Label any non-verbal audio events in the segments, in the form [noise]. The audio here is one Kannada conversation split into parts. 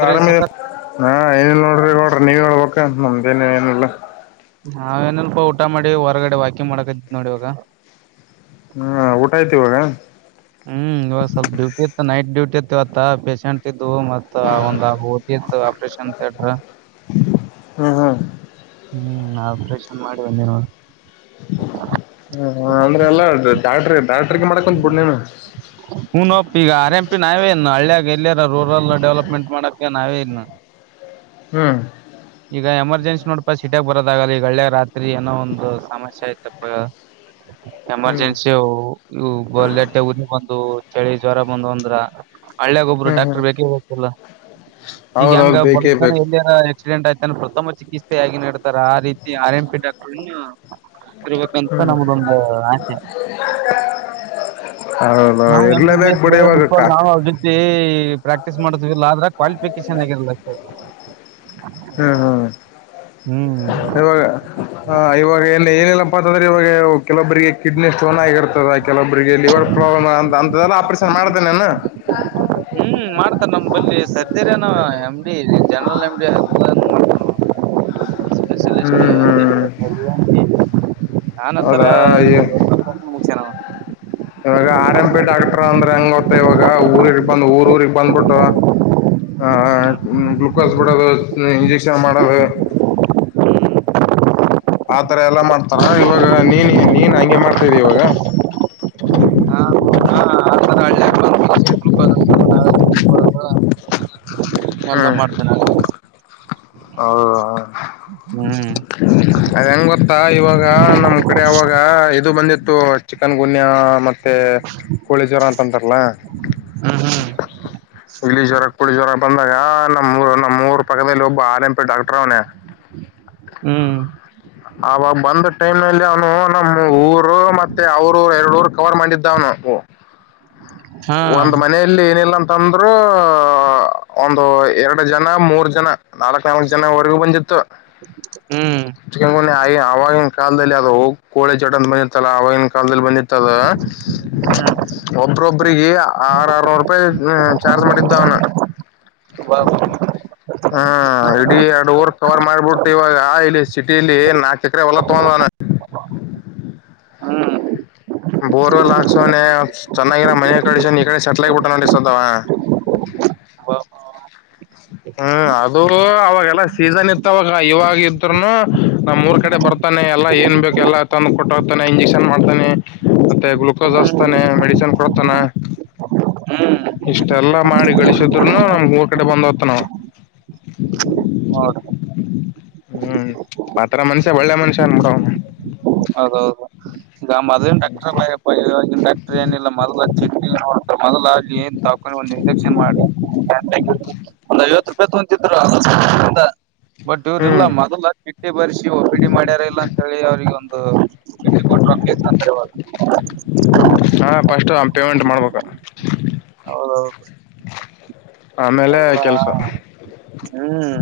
ಅದ್ರ ಆರಾಮ ಸಕ ಏನ್ ಆ ಏನ್ ಇಲ್ ನೋಡ್ರಿ ಗೌಡ್ರು ನೀವ್ ಹೇಳ್ಬೇಕ ನಮ್ದೇನ ಏನಿಲ್ಲ. ನಾವ ಏನಲ್ಪ ಊಟ ಮಾಡಿ ಹೊರಗಡೆ ವಾಕಿಂಗ್ ಮಾಡಕದ್ ನೋಡಿ ಇವಾಗ. ಹ್ಮ ಊಟ ಆಯ್ತಿ ಇವಾಗ. ಹ್ಮ್ ಇವಾಗ ಸ್ವಲ್ಪ ಡೂಟಿ ಇತ್ತ ನೈಟ್ ಡ್ಯೂಟಿ ಇರ್ತಿವತ್ತ ಪೇಶಷೆಂಟ್ ಇದ್ದುವು ಮತ್ತ ಒಂದ್ ಆ ಇತ್ತು ಆಪರೇಷನ್ ಥಿಯೇಟ್ರ. ಹ್ಮ್ ಹ್ಮ್ ಹ್ಮ್ ಆಪ್ರೇಷನ್ ಮಾಡಿ ಬಂದೀವ್ ನೋಡು. ಹ ಹ ಅಂದ್ರೆ ಎಲ್ಲಾ ಡಾ ಡಾಕ್ಟ್ರ ಡಾಕ್ಟ್ರಿಗೆ ಮಾಡಕೊಂತಬುಡು ನೀನು. ಉನಪ್ಪ ಈಗ ಆರ್ ಎಂ ಪಿ ನಾವೇ ಇನ್ ಹಳ್ಳ್ಯಾಗ ಎಲ್ಲಿಯರ ರೂರಲ್ ಡೆವಲಪ್ಮೆಂಟ್ ಮಾಡಕ ನಾವೇ ಇನ್ ಹ್ಮ್ ಈಗ ಎಮರ್ಜನ್ಸಿ ನೋಡ್ ಪ್ಪ ಸಿಟ್ಯಾಗ್ ಬರೋದಾಗಲ್ಲ ಈ ಗಳ್ಳೆ ರಾತ್ರಿ ಏನೋ ಒಂದು ಸಮಸ್ಯೆ ಆಯ್ತಪ್ಪ. ಹ್ಮ್ ಎಮರ್ಜೆನ್ಸಿವು ಇವು [unintelligible] ಬಂದು ಚಳಿ ಜ್ವರ ಬಂದವು ಅಂದ್ರ. ಹಳ್ಳ್ಯಾಗ ಒಬ್ರು ಹ್ಮ್ ಹ್ಮ್ ಡಾಕ್ಟರ್ ಬೇಕೇ ಬೇಕಲ ಈಗ ಹೆಂಗ ಹೌದೌದು ಬೇಕೇ ಬಡಗ್ಗನ ಬೇಕು ಎಲ್ಲೆರ ಆಕ್ಸಿಡೆಂಟ್ ಆಯ್ತಾನೆ ಪ್ರಥಮ ಚಿಕಿತ್ಸೆೆಯಾಗಿ ನೀಡ್ತಾರೆ ಆ ರೀತಿ ಆರ್ ಎಂ ಪಿ ಡಾಕ್ಟರ್ ಇರ್ಬೇಕಂತ ಹ್ಮ್ ನಮ್ದೊ ಒಂದು ಆಸೆ. ಹೌದ ನಾವು ಹೌದ್ ಎಂ ಬಿ ಬಿ ಇರ್ಲೆಬೇಕ ಎಸ್ ಬುಡು ಲೆವೆಲ್ ಇವಾಗಕ್ಕ ಇಕ್ವಲ್ ನಾವು ಅವ್ರ ಪ್ರಾಕ್ಟೀಸ್ ಮಾಡುದ್ಲ ಆದ್ರ ಕ್ವಾಲಿಫಿಕೇಶನ್ ಆಗಿರಲ್ಲ ಅಷ್ಟ. ಹ್ಮ್ ಹ್ಮ್ ಹ್ಮ್ ಇವಾಗ. ಹ ಇವಾಗ ಎಲ್ ಏನ್ ಏನಿಲ್ಲಪ್ಪಾ ಅಂತಂದ್ರೆ ಇವಾಗ ಕೆಲವೊಬ್ಬರಿಗೆ ಕಿಡ್ನಿ ಸ್ಟೋನ್ ಆಗಿರ್ತದ. ಕೆಲೊಬ್ರರಿಗೆ ಲಿವರ್ ಪ್ರಾಬ್ಲಮ್ ಅಂತ ಅಂತದೆಲ್ಲ ಆಪರೇಷನ್ ಮಾಡ್ತೆ ನೇನ. ಹ್ಮ್ ಮಾಡ್ತಾರ ನಮ್ ಬಲ್ಲಿ ಸರ್ಜರಿ ಏನ್ ಎಂಬಿ ಜನರಲ್ ಎಂ ಬಿ ಹ್ಮ್ ಹ್ಮ್ ನಾನತ್ತರ ಇದ ಹ [unintelligible] ಇವಾಗ ಆರ್ ಎಂ ಪಿ ಡಾಕ್ಟರ್ ಅಂದ್ರೆ ಎಂಗ್ ಗೊತ್ತ ಇವಾಗ ಊರಿಗೆ ಬಂದ್ ಊರ್ ಊಗ್ ಬಂದ್ಬಿಟ್ಟು ಆ ಹ್ಮ್ ಗ್ಲುಕೋಸ್ ಬಿಡೋದು ಇಂಜೆಕ್ಷನ್ ಮಾಡೋದು. ಆತರ ಎಲ್ಲಾ ಮಾಡ್ತಾರ ಇವಾಗ ನೀನ್ ನೀನ್ ಹಂಗೆ ಮಾಡ್ತಾಯಿದಿ ಇವಾಗ. ಹಾ ಹಾ ಆ ತರ [unintelligible] ಎಲ್ಲ ಮಾಡ್ತೀನಿ ಹೌದಾ ಹ್ಮ್ ಅದ್ ಹೆಂಗ್ ಗೊತ್ತಾ ಇವಾಗ ನಮ್ ಕಡೆ ಅವಾಗ ಇದು ಬಂದಿತ್ತು ಚಿಕನ್ ಗುನ್ಯ ಮತ್ತ ಮತ್ತೇ ಕೋಳಿ ಜ್ವರ ಅಂತಂತಾರಲಾ. ಹ್ಮ್ ಹ್ಮ್ ಇಲಿ ಜ್ವರ ಪೂಳಿ ಜ್ವರ ಬಂದಾಗ ನಮ್ಮೂರ್ ನಮ್ಮೂರ್ ಪಕದಲ್ ಒಬ್ಬ ಆರ್ ಎಮ್ ಪಿ ಡಾಕ್ಟ್ರ್ ಅವ್ನೆ. ಹ್ಮ್. ಅವಾಗ್ ಬಂದ ಟೈಮ್ನಲ್ಲಿ ಅವ್ನು ನಮ್ಮೂರು ಮತ್ತೆ ಅವ್ರ್ ಊರ್ ಎರ್ಡ್ ಊರ್ ಕವರ್ ಮಾಡಿದ್ದಾವ್ನು. ಹಾ ಒಂದ್ ಮನೆ ಇಲ್ಲಿ ಏನಿಲ್ಲಂತಂದ್ರರೂ ಒಂದು ಎರಡ್ ಜನ ಮೂರ್ ಜನ. ನಾಲಕ್ ನಾಲಕ್ ಜನವರ್ಗು ಬಂದಿತ್ತು ಹ್ಮ್ ಎಚ್ಚುಕಮಿ ನಾಯಿ ಆವಾಗಿನ್ ಕಾಲ್ದಲ್ಲಿ ಅದೂ ಕೋಳೆ [unintelligible] ಆವಾಗಿನ್ ಕಾಲ್ದಲ್ ಬಂದಿತ್ ತದಾ ಒಬ್ರೊಬ್ಬರಿ ಎ ಆರ್ ಆರ್ನೂ ರೂಪಾಯಿ ಚಾರ್ಜ್ ಮಾಡಿದ್ದ ಅವ್ನ. ಹ್ಮ್ ಹಾಂ ಇಡೀ ಎರ್ಡ್ ಊರ್ ಕವರ್ ಮಾಡ್ಬಿಟ್ ಇವಾ ಯಾಲಿ ಸಿಟಿಲ್ಲಿ ನಾಕ್ ಎಕ್ರೆ ಹೊಲ ತಗೊಂದನ. ಹ್ಮ್ ಬೋರ್ವೆಲ್ ಹಾಕ್ಸೋನೆ ಚೆನ್ನಾಗಿರ ಮನೆ ಕಡ್ಸನೆ ಈ ಕಡೆ ಸೆಟ್ಲ್ ಆಗಿಬಿಟ್ಟಾನ ಅಡಿಸತ್ತವ. [inaudible] ಹ್ಮ್ ಅದೂ ಅವಾಗೆಲ್ಲ ಸೀಸನ್ ಇತ್ತವಾಗ ಇವಾಗ್ ಇದ್ರುನು ನಮ್ಮೂರ್ ಕಡೆ ಬರ್ ತನೆ ಎಲ್ಲ ಏನ್ ಬೇಕ್ ಎಲ್ಲ ತಂದ್ ಕೊಟ್ಟು ಹೋಗ್ತಾನೆ ಇಂಜೆಕ್ಷನ್ ಮಾಡ್ತಾನೆ. ಮತ್ತೆ ಗುಲ್ಕೋಸ್ ಹಸ್ತಾನೆ ಮೆಡಿಷನ್ ಕೊಡ್ತಾನ. ಹ್ಮ್ ಇಷ್ಟೆಲ್ಲಾ ಮಾಡಿ ಗಳಿಸಿದ್ರುನು ನಮ್ಮೂರ್ ಕಡೆ ಬಂದ್ ತನವಾ. ನೋಡ ಹ್ಮ್ ಪಾತ್ರ ಮನ್ಷ ಒಳ್ಳೆ ಮನುಷ್ಯನ್ಬುಡ್ ಅವ. ಹೌದೌದು ಈಗ ಮೊದ್ಲಿನ್ ಡಾಕ್ಟ್ರ್ ಬುಡಯಪ್ಪ ಇವಾಗಿನ್ ಡಾಕ್ಟ್ರ್ ಏನಿಲ್ಲ [unintelligible] ಮೊದಲಾಗಿ ಏನ್ ತಾಕೊಂಡು ಒಂದ್ ಇಂಜೆಕ್ಷನ್ ಮಾಡಿ ಒಂದ್ ಐವತ್ ರೂಪಾಯಿ ತೊಂತಿದ್ರು [unintelligible] ಬಟ್ ಇವ್ರ್ ಇಲ್ಲ ಹ್ಮ್ ಮೊದಲ ಚಿಟ್ಟಿ ಬರ್ಸಿ ಒಬಿಡಿ ಮಾಡ್ಯಾರ ಇಲ್ಲ ಅಂತ ಹೇಳಿ ಅವ್ರಿಗೆ ಒಂದ್ ಕೆಟ್ಟ ಕೊಂಡ್ರೋಕ್ ಎಷ್ಟ್ ಅಂತಾರೆ ಇವಾಗ. ಹಾಂ ಪಸ್ಟ್ ಅ ಪೇಮೆಂಟ್ ಮಾಡ್ಬೇಕ. ಆಮೇಲೆ ಅಲ್ಲ ಕೆಲ್ಸ ಹ್ಮ್.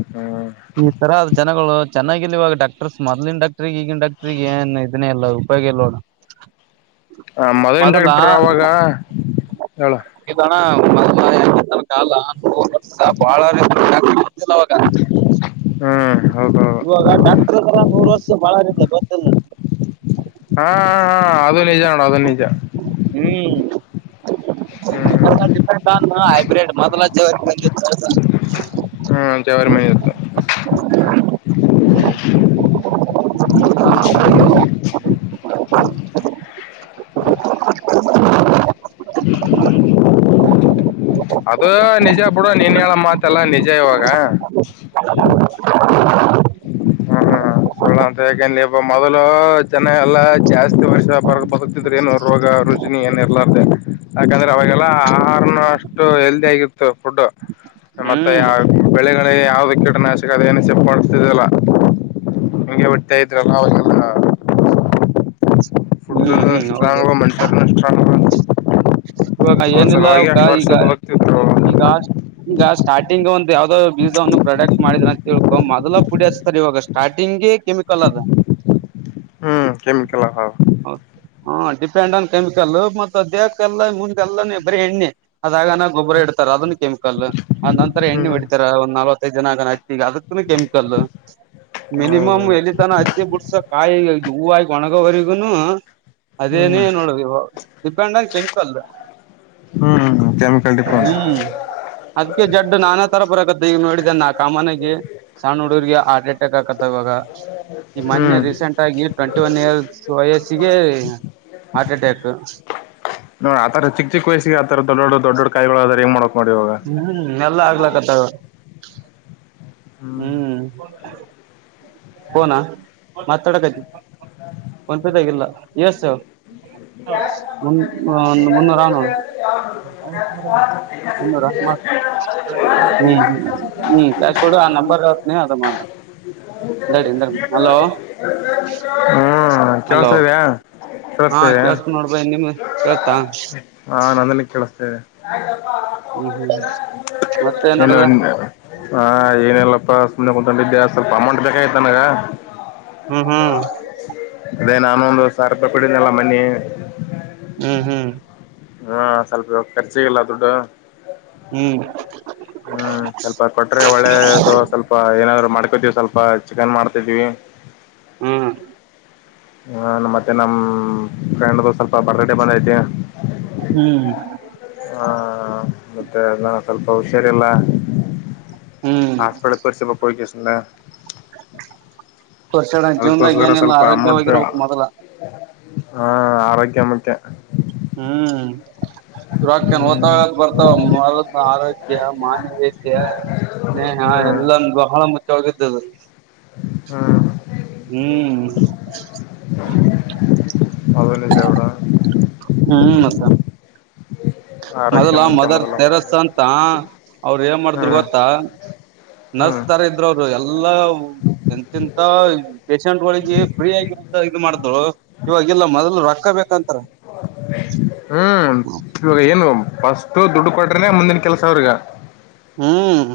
ಹ್ಮ್. ಈ ತರ ಅದ್ ಜನಗಳು ಚೆನ್ನಾಗಿಲ್ವಾಗ ಡಾಕ್ಟರ್ಸ್ ಮೊದ್ಲಿನ್ ಡಾಕ್ಟ್ರಿಈಗಿನ್ ಡಾಕ್ಟ್ರಿಗ್ ಏನ್ ಇದನ್ನೇ ಇಲ್ಲ ಪೈಗೆ ಎಲ್ ಹೋದ. ಆ ಮೊದ್ಲಿನ್ ಡಾಕ್ಟ್ರ್ ಅವಾಗ ಹೇಳ. ಅಣ್ಣಾ ಮೊದ್ಲು ಹೆಂಗ್ ಇತ್ತು ಕಾಲ [unintelligible] ಅವಾಗ ಹ್ಮ್. ಹೌದೌದು ಇವಾಗ ಡಾಕ್ಟಾರ್ಸ್ ಎಲ್ಲಾ ಮೂರ್ ವರ್ಷ್ ಬಾಳಾರಿಂದ ಗೊತ್ತಿಲ್ಲ. ಹಾಂ ಹಾಂ ಹಾಂ ಅದು ನಿಜ ಅಣ್ಣ ಅದು ನಿಜ. ಹ್ಮ್ ಹ್ಮ್ ಹೊಸ ಡಿಪ್ ನನ್ ಮಗ ಹೈಬ್ರಿಡ್ ಮೊದಲ [unintelligible] ಹ್ಮ್ ದೇವ್ರ ಮನೆ ಇತ್ತು. [inaudible] [inaudible] [inaudible] ಅದೂ ನಿಜ ಬುಡು ನೀನ್ ಹೇಳ ಮತ್ಎಲ್ಲಾ ನಿಜ ಇವಾಗ. [inaudible] ಹಾಂ ಹಾಂ ಹಾಂ. ಸುಳ್ಳ ಅಂತ ಹಾಕೆಂಲೇ ಇಬ್ಬ ಮೊದಲೂ ಜನ ಎಲ್ಲ ಜಾಸ್ತಿ ವರ್ಷ ಬರ್ ಬದುಕ್ತಿದ್ರಿ ಏನು ರೋಗ ರುಚಿ ಏನ್ ಇರ್ಲಾರ್ದೆ ಯಾಕಂದ್ರೆ ಅವಾಗೆಲ್ಲ ಆಹಾರ್ನು ಅಷ್ಟು ಹೆಲ್ದಿ ಆಗಿತ್ತು ಫುಡ್. ಮತ್ತೆ ಹ್ಮ್ ಬೆಳೆಗಳಿಗೆ ಯಾವ್ದ ಕೀಟನಾಶಕ ಅದನಿಸ ನಿಗೆ ಒಟ್ಟಯತ್್ರಲ್ಲ ಅವಲ್ಲ [unintelligible] ಫುಡ್ ಹ್ಮ್ ಹ್ಮ್ ಹೌದು ಸ್ಟ್ರಾಂಗ್ ಮನುಷ್ಯ ನು ಸ್ಟ್ರಾಂಗ್ ಇವಾಗ ಏನಿಲ್ಲ ಆದ್ರಸಲುವಾಗಿ ಅವಕ ಅಷ್ಟು ವರ್ಷ ಈಗ ಬದುಕ್ತಿದ್ರು ಈಗ ಈಗ ಸ್ಟಾರ್ಟಿಂಗ್ ಒಂದ್ ಯಾವ್ದ್ ಬೀಜ ಒಂದು ಪ್ರಾಡಕ್ಟ್ ಮಾಡಿದ್ರ ಅ ತಿಳ್ಕೊ ಮೊದಲ ಪುಡಿ ಹಚ್ತರ್ ಇವಾಗ ಸ್ಟಾರ್ಟಿಂಗ್ಗೆ ಕೆಮಿಕಲ್ ಅದ. ಹ್ಮ್ ಕೆಮಿಕಲ್ ಹ. ಹಾ ಡಿಪೆಂಡ್ ಆನ್ ಕೆಮಿಕಲ್ಲ ಮತ್ತ ದೇಹಕ್ಕೆಲ್ಲ ಮುಂದಗೆಲ್ಲ ಬರಿೀ ಎಣ್ಣೆ ಅದಾಗ ಗೋಬ್ಬರ ಇಡ್ತಾರೆ ಅದನ್ನ ಕೆಮಿಕಲ್ ಅ್ ನಂತರ ಎಣ್ಣೆ ಹ್ಮ್ ಹೊಿಡಿತಾರೆ ಒಂದ ನಲ್ವತ್ತೈದು ಜನ ಅದುನ್ನತಿ ಈಗ ಅದ ಅದುನು ಕೆಮಿಕಲ್ ಹೌದು ಮಿನಿಮಮ್ ಎಲ್ಲಿ ತನ ಅಚ್ಚಿ ಬಿಡ್ಸ ಕಾಯಿ ಹೂವಿ ಆಗಿ ಒಣಗೋವರಿಗೂನು ಹ್ಮ್ ಅದೇನೇ ನೋಡ ಡಿಪೆಂಡ್ ಆನ್ ಕೆಮಿ ಹ್ಮ್ ಕೆಮಿಕಲ್ ಮೆಲ್ ಡಿಪೆಂಡ್ ಹ್ಮ್ ಅದ್ಕ್ಕೆ ಜಡ್ಡು ನಾನಾ ತರ ಬರಕತ್ತ ಈಗ ನೋಡಿದ್ದ ನಾ ಕಾಮನಗೆ ಸಣ್ಣ ಹುಡುಗರಿಗೆ ಹರ್ಟ್ ಅಟ್ಯಾಕ್ ಆಕತ್ತ ಇವಾಗ ಈ ಮೊನ್ನೆ ಹ್ಮ್ ರೀಸೆಂಟ್ ಆಗಿ ಟ್ವೆಂಟಿ ಒನ್ ಇಯರ್ಸ್ ವಯಸ್ಸಿಗೆ ಹಾರ್ಟ್ ಅಟ್ಯಾಕ್ ನೋಡ್ ಆತರ ಚಿಕ್ ಚಿಕ್ ವಯಸಿಗೆ ಆ ತರ ದೋಡ್ ದೊಡ್ ಕಾಯಲಿಗಳುಾದದ ಹೆಂಗ ಮಾಡ್ಬೇಕ್ ನೋಡಿವಾಗ ಹ್ಮ್ ಎಲ್ಲ ಆಗ್ಲಕ್ಕತ್ತದ ಹ್ಮ್ ಫೋನ ಮಾತಾಡಕತಿನಿ ಫೋನ್ ಪೆ ತಗಿಲ ಯುಎಸ್ ಮುನ್ನೂರ ನಾನೂರ ಇನ್ನೂರ ಮಾಡ್ತಿನಿ ಹ್ಮ್ ಹ್ಮ ಹ್ಮ್ ಕ್ಯಾಸ್ ಕೊಡು ಆ ನಂಬರ್ ಹೇಳ್ತೀನಿ ಅದ ಮಾಡ ಹ [unintelligible] ಎ ಹಲೋ ಹ್ಮ್ ಹಲೋ ಕೇಳಸ್ತಾ ಇದೆಯಾ ಹಾ ಕೇಳಸ್ತಾ ಇದೆಯಾ ಕೇಳ್ಸ್ತಾ ನೋಡ್ಬೇ ನಿಮ ಕೇಳ್ತಾ ಹಾ ನಂದ್ರಲ್ಲಿ ಕೇಳಿಸತೇನೆ ಹ್ಮ್ ಹ್ಮ್ ಮತ್ತೆ ಏನ್ ಎಲ್ಲ ನಡದ ಹಾ ಏನಲ್ಲಪ್ಪ ಸುಮ್ಮನೆ ಕುಂತ್ಕೊಂಡಿದ್ದೆ ಸ್ವಲ್ಪ ಅಮಂಟ್ ಬೇಕಾಯ್ತ ನನಗ ಹ್ಮ ಹ್ಮ ಅದೇ ನಾನೊಂದು ಸಾವ್ರ್ ರುಪಾಯ್ ಕೊಟ್ಟಿದ್ನಲ್ಲ ಮೊನ್ನೆ ಹ್ಮ್ ಹ್ಮ್ ಹಾ ಸ್ವಲ್ಪ ಖರ್ಚಿಗಿಲ್ಲ ದುಡ್ಡು ಹ್ಮ್ ಹ [unintelligible] ಹ್ಮ್ ಸ್ವಲ್ಪ ಕೊಟ್ರೆ ಒಳ್ಳೆದು ಸ್ವಲ್ಪ ಏನಾದ್ರು ಮಾಡ್ಕೊತೀವಿ ಸ್ವಲ್ಪ ಚಿಕನ್ ಮಾಡ್ತಿದೀವಿ ಹ [inaudible] ಹ್ಮ್ ಹಾ ಮತ್ತೆ ನಮ ಫ್ರೆಂಡ್ ದು ಸ್ವಲ್ಪ ಬರ್ತ್ಡೇ ಬಂದೈತಿ ಹ್ಮ್ ಹಾ ಮತ್ತೆ ನಾನ ಸ್ವಲ್ಪ ಹುಷಾರಲ್ಲ ಹ್ಮ್ ಹಸ್ಪಿಟಲ್ ತೋರ್ಸಕಬೇಕು ಹೋಗಿ ಸುಮ್ನ ತೋರ್ಸಡ ಜೀವನ್ದಾಗ ಅದಕ್ಕೋಸ್ಕರ ಏನಿಲ್ಲ ಸ್ವಲ್ಪ ಅಮೌಂಟ್ ಆರೋಗ್ಯವಾಗಿರ್ಬೇಕು ಮೊದಲ ಹಾ ಆರೋಗ್ಯ ಮುಖ್ಯ. ಹ್ಮ್ ರೋಕ್ಕ ಏನ ಹ್ಮ್ ಹೊತವಾ ಬರ್ತಾವ ಮೊದಲ್ ಆರೋಗ್ಯ ಮಾನವೀಯತೆ. ಸ್ನೇಹಾ ಹ್ಮ್ ಎಲ್ಲನೂ ಬಹಳ ಮುಖ್ಯ ಆಗಿರ್ತತಿ ಅದು ಹಾ ಹ್ಮ್ [inaudible] [unintelligible] ಹ್ಮ್ ಮತ್ತ ಆರೋಗ್ಯ ಮೊದಲ ಮುಖ್ಯ ಮದರ್ ಮೊದಲ ತೆರಸ್ ಅಂತ ಅವ್ರ ಏನ್ ಮಾಡಿದರು ಹ್ಮ್ ಗೊತ್ತಾ ಹ್ಮ್ ನರ್ಸ್ ತರಾ ಇದ್ರು ಅವರು ಎಲ್ಲಾ ಎಂತಿಂತ ಪೇಶಂಟ್ಗಳಿಗೆ ಫ್ರೀ ಆಗಿಂತ ಇದು ಮಾಡಿದತಾಳು ಇವಾಗಲ್ಲ ಮೊದಲು ರೊಕ್ಕ ಬೇಕಂತಾರ ಹ್ಮ್ ಇವಾಗ ಏನು ಫಸ್ಟು ದುಡ್ಡು ಕೊಟ್ರನೆ ಮುಂದಿನ ಕೆಲಸ ಅವ್ರಿಗ ಹ್ಮ್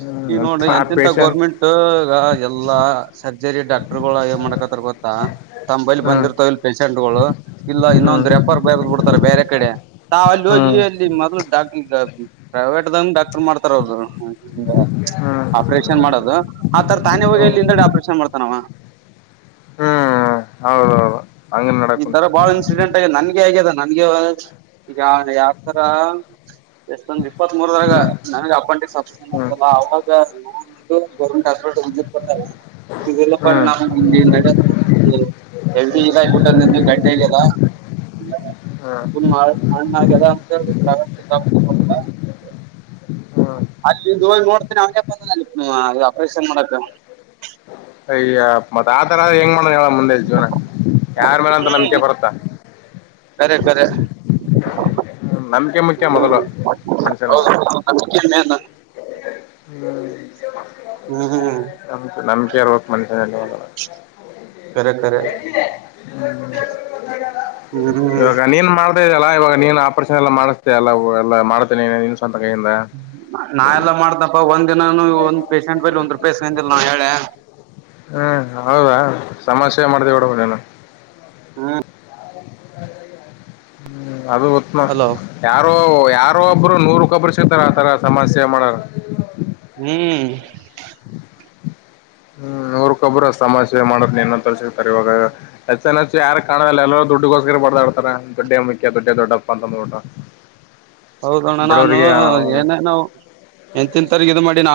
ಹ್ಮ್ ಈ ನೋಡ್ರಿ ಆ ಎಂತೆಂತ ಪೇಶಂಟ್ ಗೌರ್ಮೆಂಟ್ ಈಗ ಎಲ್ಲಾ ಸರ್ಜರಿ ಡಾಕ್ಟರ್ಗಳಗಳು ಏನ್ ಮಾಡಕತ್ತರ್ ಗೊತ್ತಾ ತಮ್ಮ್ ಬೈಲಿ ಹ್ಮ್ ಬಂದಿರ್ತಾವ ಇಲ್ ಪೇಶೆಂಟ್ ಗಳು ಇಲ್ಲ ಹ್ಮ್ ಇನ್ನೊಂದು ರೆಪರ್ ಬರ್ದ್ ಬಿಡ್ತಾರೆ ಬೇರೆ ಕಡೆ ತಾವ ಅಲ್ಲಿ ಹೋಗಿ ಹ್ಮ್ ಅಲ್ಲಿ ಮೊದ್ಲು ಡಾಕ್ಟರ್ ಪ್ರೈವೇಟ್ ಡಾಕ್ಟರ್ ಮಾಡ್ತಾರ ಅವರದು ಹ್ಮ್ ಆಪರೇಷನ್ ಮಾಡೋದು ಆತರ ತಾನೇ ಹೋಗಿ ಅಲ್ಲಿ ಹಿಂದೆಡೆ ಆಪರೇಷನ್ ಮಾಡ್ತಾನವ. ಹ್ಮ್ ಹೌದೌದು. ಹಂಗ ನಡಕ್ ಈ ಕುಂತ ತರ ಬಾಳ ಇನ್ಸಿಡೆಂಟ್ ಆಗದ ನನ್ಗೆ ಆಗ್ಯದ ನನ್ಗೆ ಈಗ ಯಾವ ಯಾವತರಾ ಎಷ್ಟೊಂದ ಇಪ್ಪತ್ ಮೂರದಗ ಹ್ಮ್ ನನ್ಗ ಅಪ್ಪಂಟಿಸ್ ಆಪರೇಷನ್ ಹ್ಮ್ ಆಗದಲ್ಲ ಅವಗಾ ನೋವು ಗೊ ಗೌರನಮೆಂಟ್ ಹಾಸ್ಪೇಟಲ್ [unintelligible] ಹ್ಮ್ ಹ್ಮ್ [unintelligible] ಗಂಟೆ ಇದೆಯೆಲ್ಲಾ ಹಾ ಅಣ್ಣಾಗ [unintelligible] ಹ್ಹಾ ಅಲ್ಲಿಗ ಹೋಗಿ ನೋಡ್ತೇನಿ ಅವನಕ್ ಬಂದನ [unintelligible] ಆಪರೇಷನ್ ಮಾಡಕ ಅಯ್ಯ ಮತ್ತ ಆತರ ಅದರ ಹೆಂಗ ಮಾಡೋಣ ಹೇಳ ಮುಂದೆ ಜೀವನ ಯಾರ ಮೇಲೆ ಅಂತ ನಂಬಿಕೆ ಹ್ಮ್ ಬರತ್ತಾ. ಕರೆ ಕರೆ [inaudible] ನಮ್ ಮುಖ್ಯ ಹ್ಮ್ ಮೊದಲು ಮನುಷ್ಯನಗ ಹೌದು ನಂಬಿಕೆ ಮೇನ್ [unintelligible] ಹ್ಮ ಹ್ಮ್ ಹ್ಮ್ [inaudible] ಕರೆ ಕರೆ ಹ್ಮ್ ಇವಾಗ ನೀನ್ ಮಾಡ [unintelligible] [unintelligible] ಲ್ಲಾ ಇವಾಗ ನೀನು ಆಪರೇಷನ್ ಎಲ್ಲ ಮಾಡ್ಸದೇ ಎಲ್ಲಾ ಎಲ್ಲ ಮಾಡತ್ಯಾ ನಿನ್ ಸ್ವಂತ ಕೈಯಿಂದ ನಾ ಎಲ್ಲಾ ಮಾಡ್ತಾನೆ ಪ ಒಂದಿನನು ಒಂದ್ ಪೇಶೆಂಟ್ ಬಲ್ಲಿ ಒಂದ್ ರೂಪಾಯಿ ಇಸಗಂದಿಲ್ಲ ನಾ ಹೇಳ್ಯಾ ಹ್ಮ್ ಹೌದ ಸಮಸ್ಯೆ ಮಾಡ್ದೆ ಹೊಡೊಗ್ಯಾನ ಹು ಹ್ಮ್ [unintelligible] ಅದು ಉತ್ತಮನಾ ಹಲೋ ಯಾರೋ ಯಾರೋ ಒಬ್ರು ನೂರಕ್ ಒಬ್ರ್ ಸಿಗ್ತಾರ ಆತರ ಸಮಸ್ಯೆ ಮಾಡಾರು ಹ್ಮ್ ಹ್ಮ್ ನೂರುಕ್ಕೊಬ್ರು ಸಮಾಜ ಸೇವೆ ಮಾಡಕ ನಿನ್ನಂತರೆ ಸಿಗ್ತಾರ ಇವಾಗ ಎಚ್ಯಾನ್ಎಚ್ ಯಾರ ಕಾಣದಲ್ಲ ಎಲ್ಲರ ದುಡ್ಡಿಗೋಸ್ಕರ ಬಡ್ತಾಡ್ತರ ದುಡ್ಡೇ ಮುಖ್ಯ ದೊಡ್ಡೇ ದೊಡ್ಡಪ್ಪ ಅಂತಂದ್ಬುಟ್ಟು [inaudible] ಹೌದಣ್ಣ ನಾನು ಹ್ಮ್ ಏನೇನೋ ಎಂತೆಂತರ್ಗಿ ಇದು ಮಾಡಿನಾ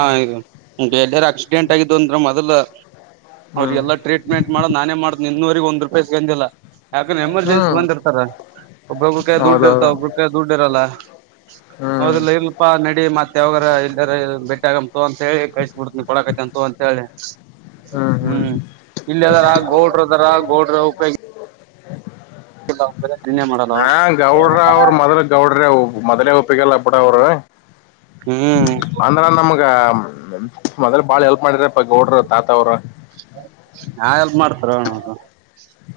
ಇಗ ಎಲ್ಲ್ಯಾರ ಆಕ್ಸಿಡೆಂಟ್ ಆಗಿದ್ದು ಅಂದ್ರ ಮದುಲ್ ಅವ್ರಿಗೆಲ್ಲ ಟ್ರೀಟ್ಮೆಂಟ್ ಮಾಡದ್ ನಾನೇ ಮಾಡ್ತನೆ ಇನ್ನೂವರಿಗ್ ಒಂದ್ ರೂಪಾಯಿ ಇಸ್ಗಂದಿಲ್ಲಾ ಯಾಕಂದ್ರ ಎಮರ್ಜೆನ್ಸಿ ಹ್ಮ್ ಬಂದಿರ್ತಾರ ಒಬ್ಬೊಬ್ರಕ ದುಡ್ಡು ಇರ್ತ ಹೌದೌದು ಒಬ್ಬ್ರಕ ದುಡ್ಡು ಇರಲ್ಲ ಹ್ಮ್ ಹೌದಿಲ್ಲ ಇಲ್ಲಪಾ ನಡಿ ಮತ್ತೆ ಯಾವಾಗರ ಎಲ್ಯರ ಬಿಟ್ಯಾಗಮ್ ತೊ ಅಂತ ಹೇಳಿ ಕಳಿ [unintelligible] ಕೊಡಕತೆಂತ್ ತೊ ಅಂತ ಹೇಳಿ ಹ್ಮ್ ಇಲ್ಯದರಾ ಗೌಡ್ರದರ ಗೌಡ್ರ ಉಪೆಗ [unintelligible] ಮಾಡಲ್ಲ ಹಾ ಗೌಡ್ರ ಅವ್ರರು ಮೊದ್ಲ ಗೌಡ್ರೆ ಮೊದಲೇ ಒಪಿಗಿಲ್ಲ ಬುಡ ಅವರು ಹ್ಮ್ ಅಂದ್ರ ನಮ್ಗ ಮೊದಲ್ ಬಾಳ ಹೆಲ್ಪ್ ಮಾಡರಪ ಗೌಡರು ತಾತ ಅವರು ಯಾ ಹೆಲ್ಪ್ ಮಾಡ್ತಾರೌನೌನ್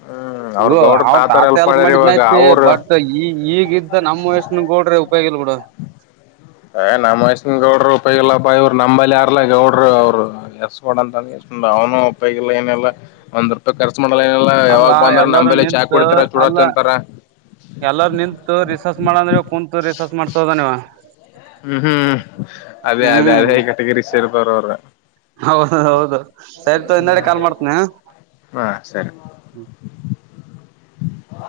ಹ್ಮ್ ಇದು ಗೌಡ್ರ ಅವ್ರ ತಾತಾರ ತಾತ್ ಎಲ್ಪ್ ಹೆಲ್ಪ್ ಮಾಡ್ಯಾರ ಇವಾಗ ಮಾಡಿದ್ನಾಯ್ತಿ ಅವರು ಬಟ್ ಈ ಈಗ್ದ ನಮ್ಮ ವಯಸ್ಸಿನ ಗೌಡ್ರ ಉಪಯೋಗಿಲ್ಲ ಬುಡು ಏ ನಮ್ಮ್ ವಯಸ್ಸಿನ ಗೌಡರು ಉಪಯೋಗಿಲ್ಲ ಇವರ್ ನಂಬಲ್ಲಿ ಯಾರ್ಲ ಗೌಡ್ರರು ಅವ್ರು ಎಸ ಗೌಡ್ ಅಂತಂದ ಅವನು ಉಪಯೋಗಿಲ್ಲ ಏನಿಲ್ಲ ಒಂದ್ ಕರ್ಚ ಮಾಡಲ್ಲ ಏನಿಲ್ಲ ಯಾವಾಗ್ ಅಲ್ಲಾ ಬಂದರ ನಮ್ಮ ಎಲ್ಲಾರೂ ಬಲೆ ಚಾ ನಿಂತು ಕುಡಿತಾರ ಚೂಡಾ ಅಲ್ಲ ತಿಂತಾರ ಎಲ್ಲಾರ ನಿಂತು ರಿಸಸ್ ಮಾಡಂದ್ರೆ ಕುಂತು ರಿಸಸ್ ಮಾಡ್ತಯಿದ ನೀವ ಹ್ಮ್ ಹ್ಮ್ ಅದೇ ಅದೇ ಅದೇ ಹ್ಮ್ ಈಗ ಡಿಗ್ರಿ ಸೇರಿದರ್ ಅವರು ಹೌದು ಹೌದು ಸರಿತೊ ಹಿಂದಗಡಿಗ್ ಕಾಲ್ ಮಾಡ್ತಿನ್ ಹಾ ಸರಿ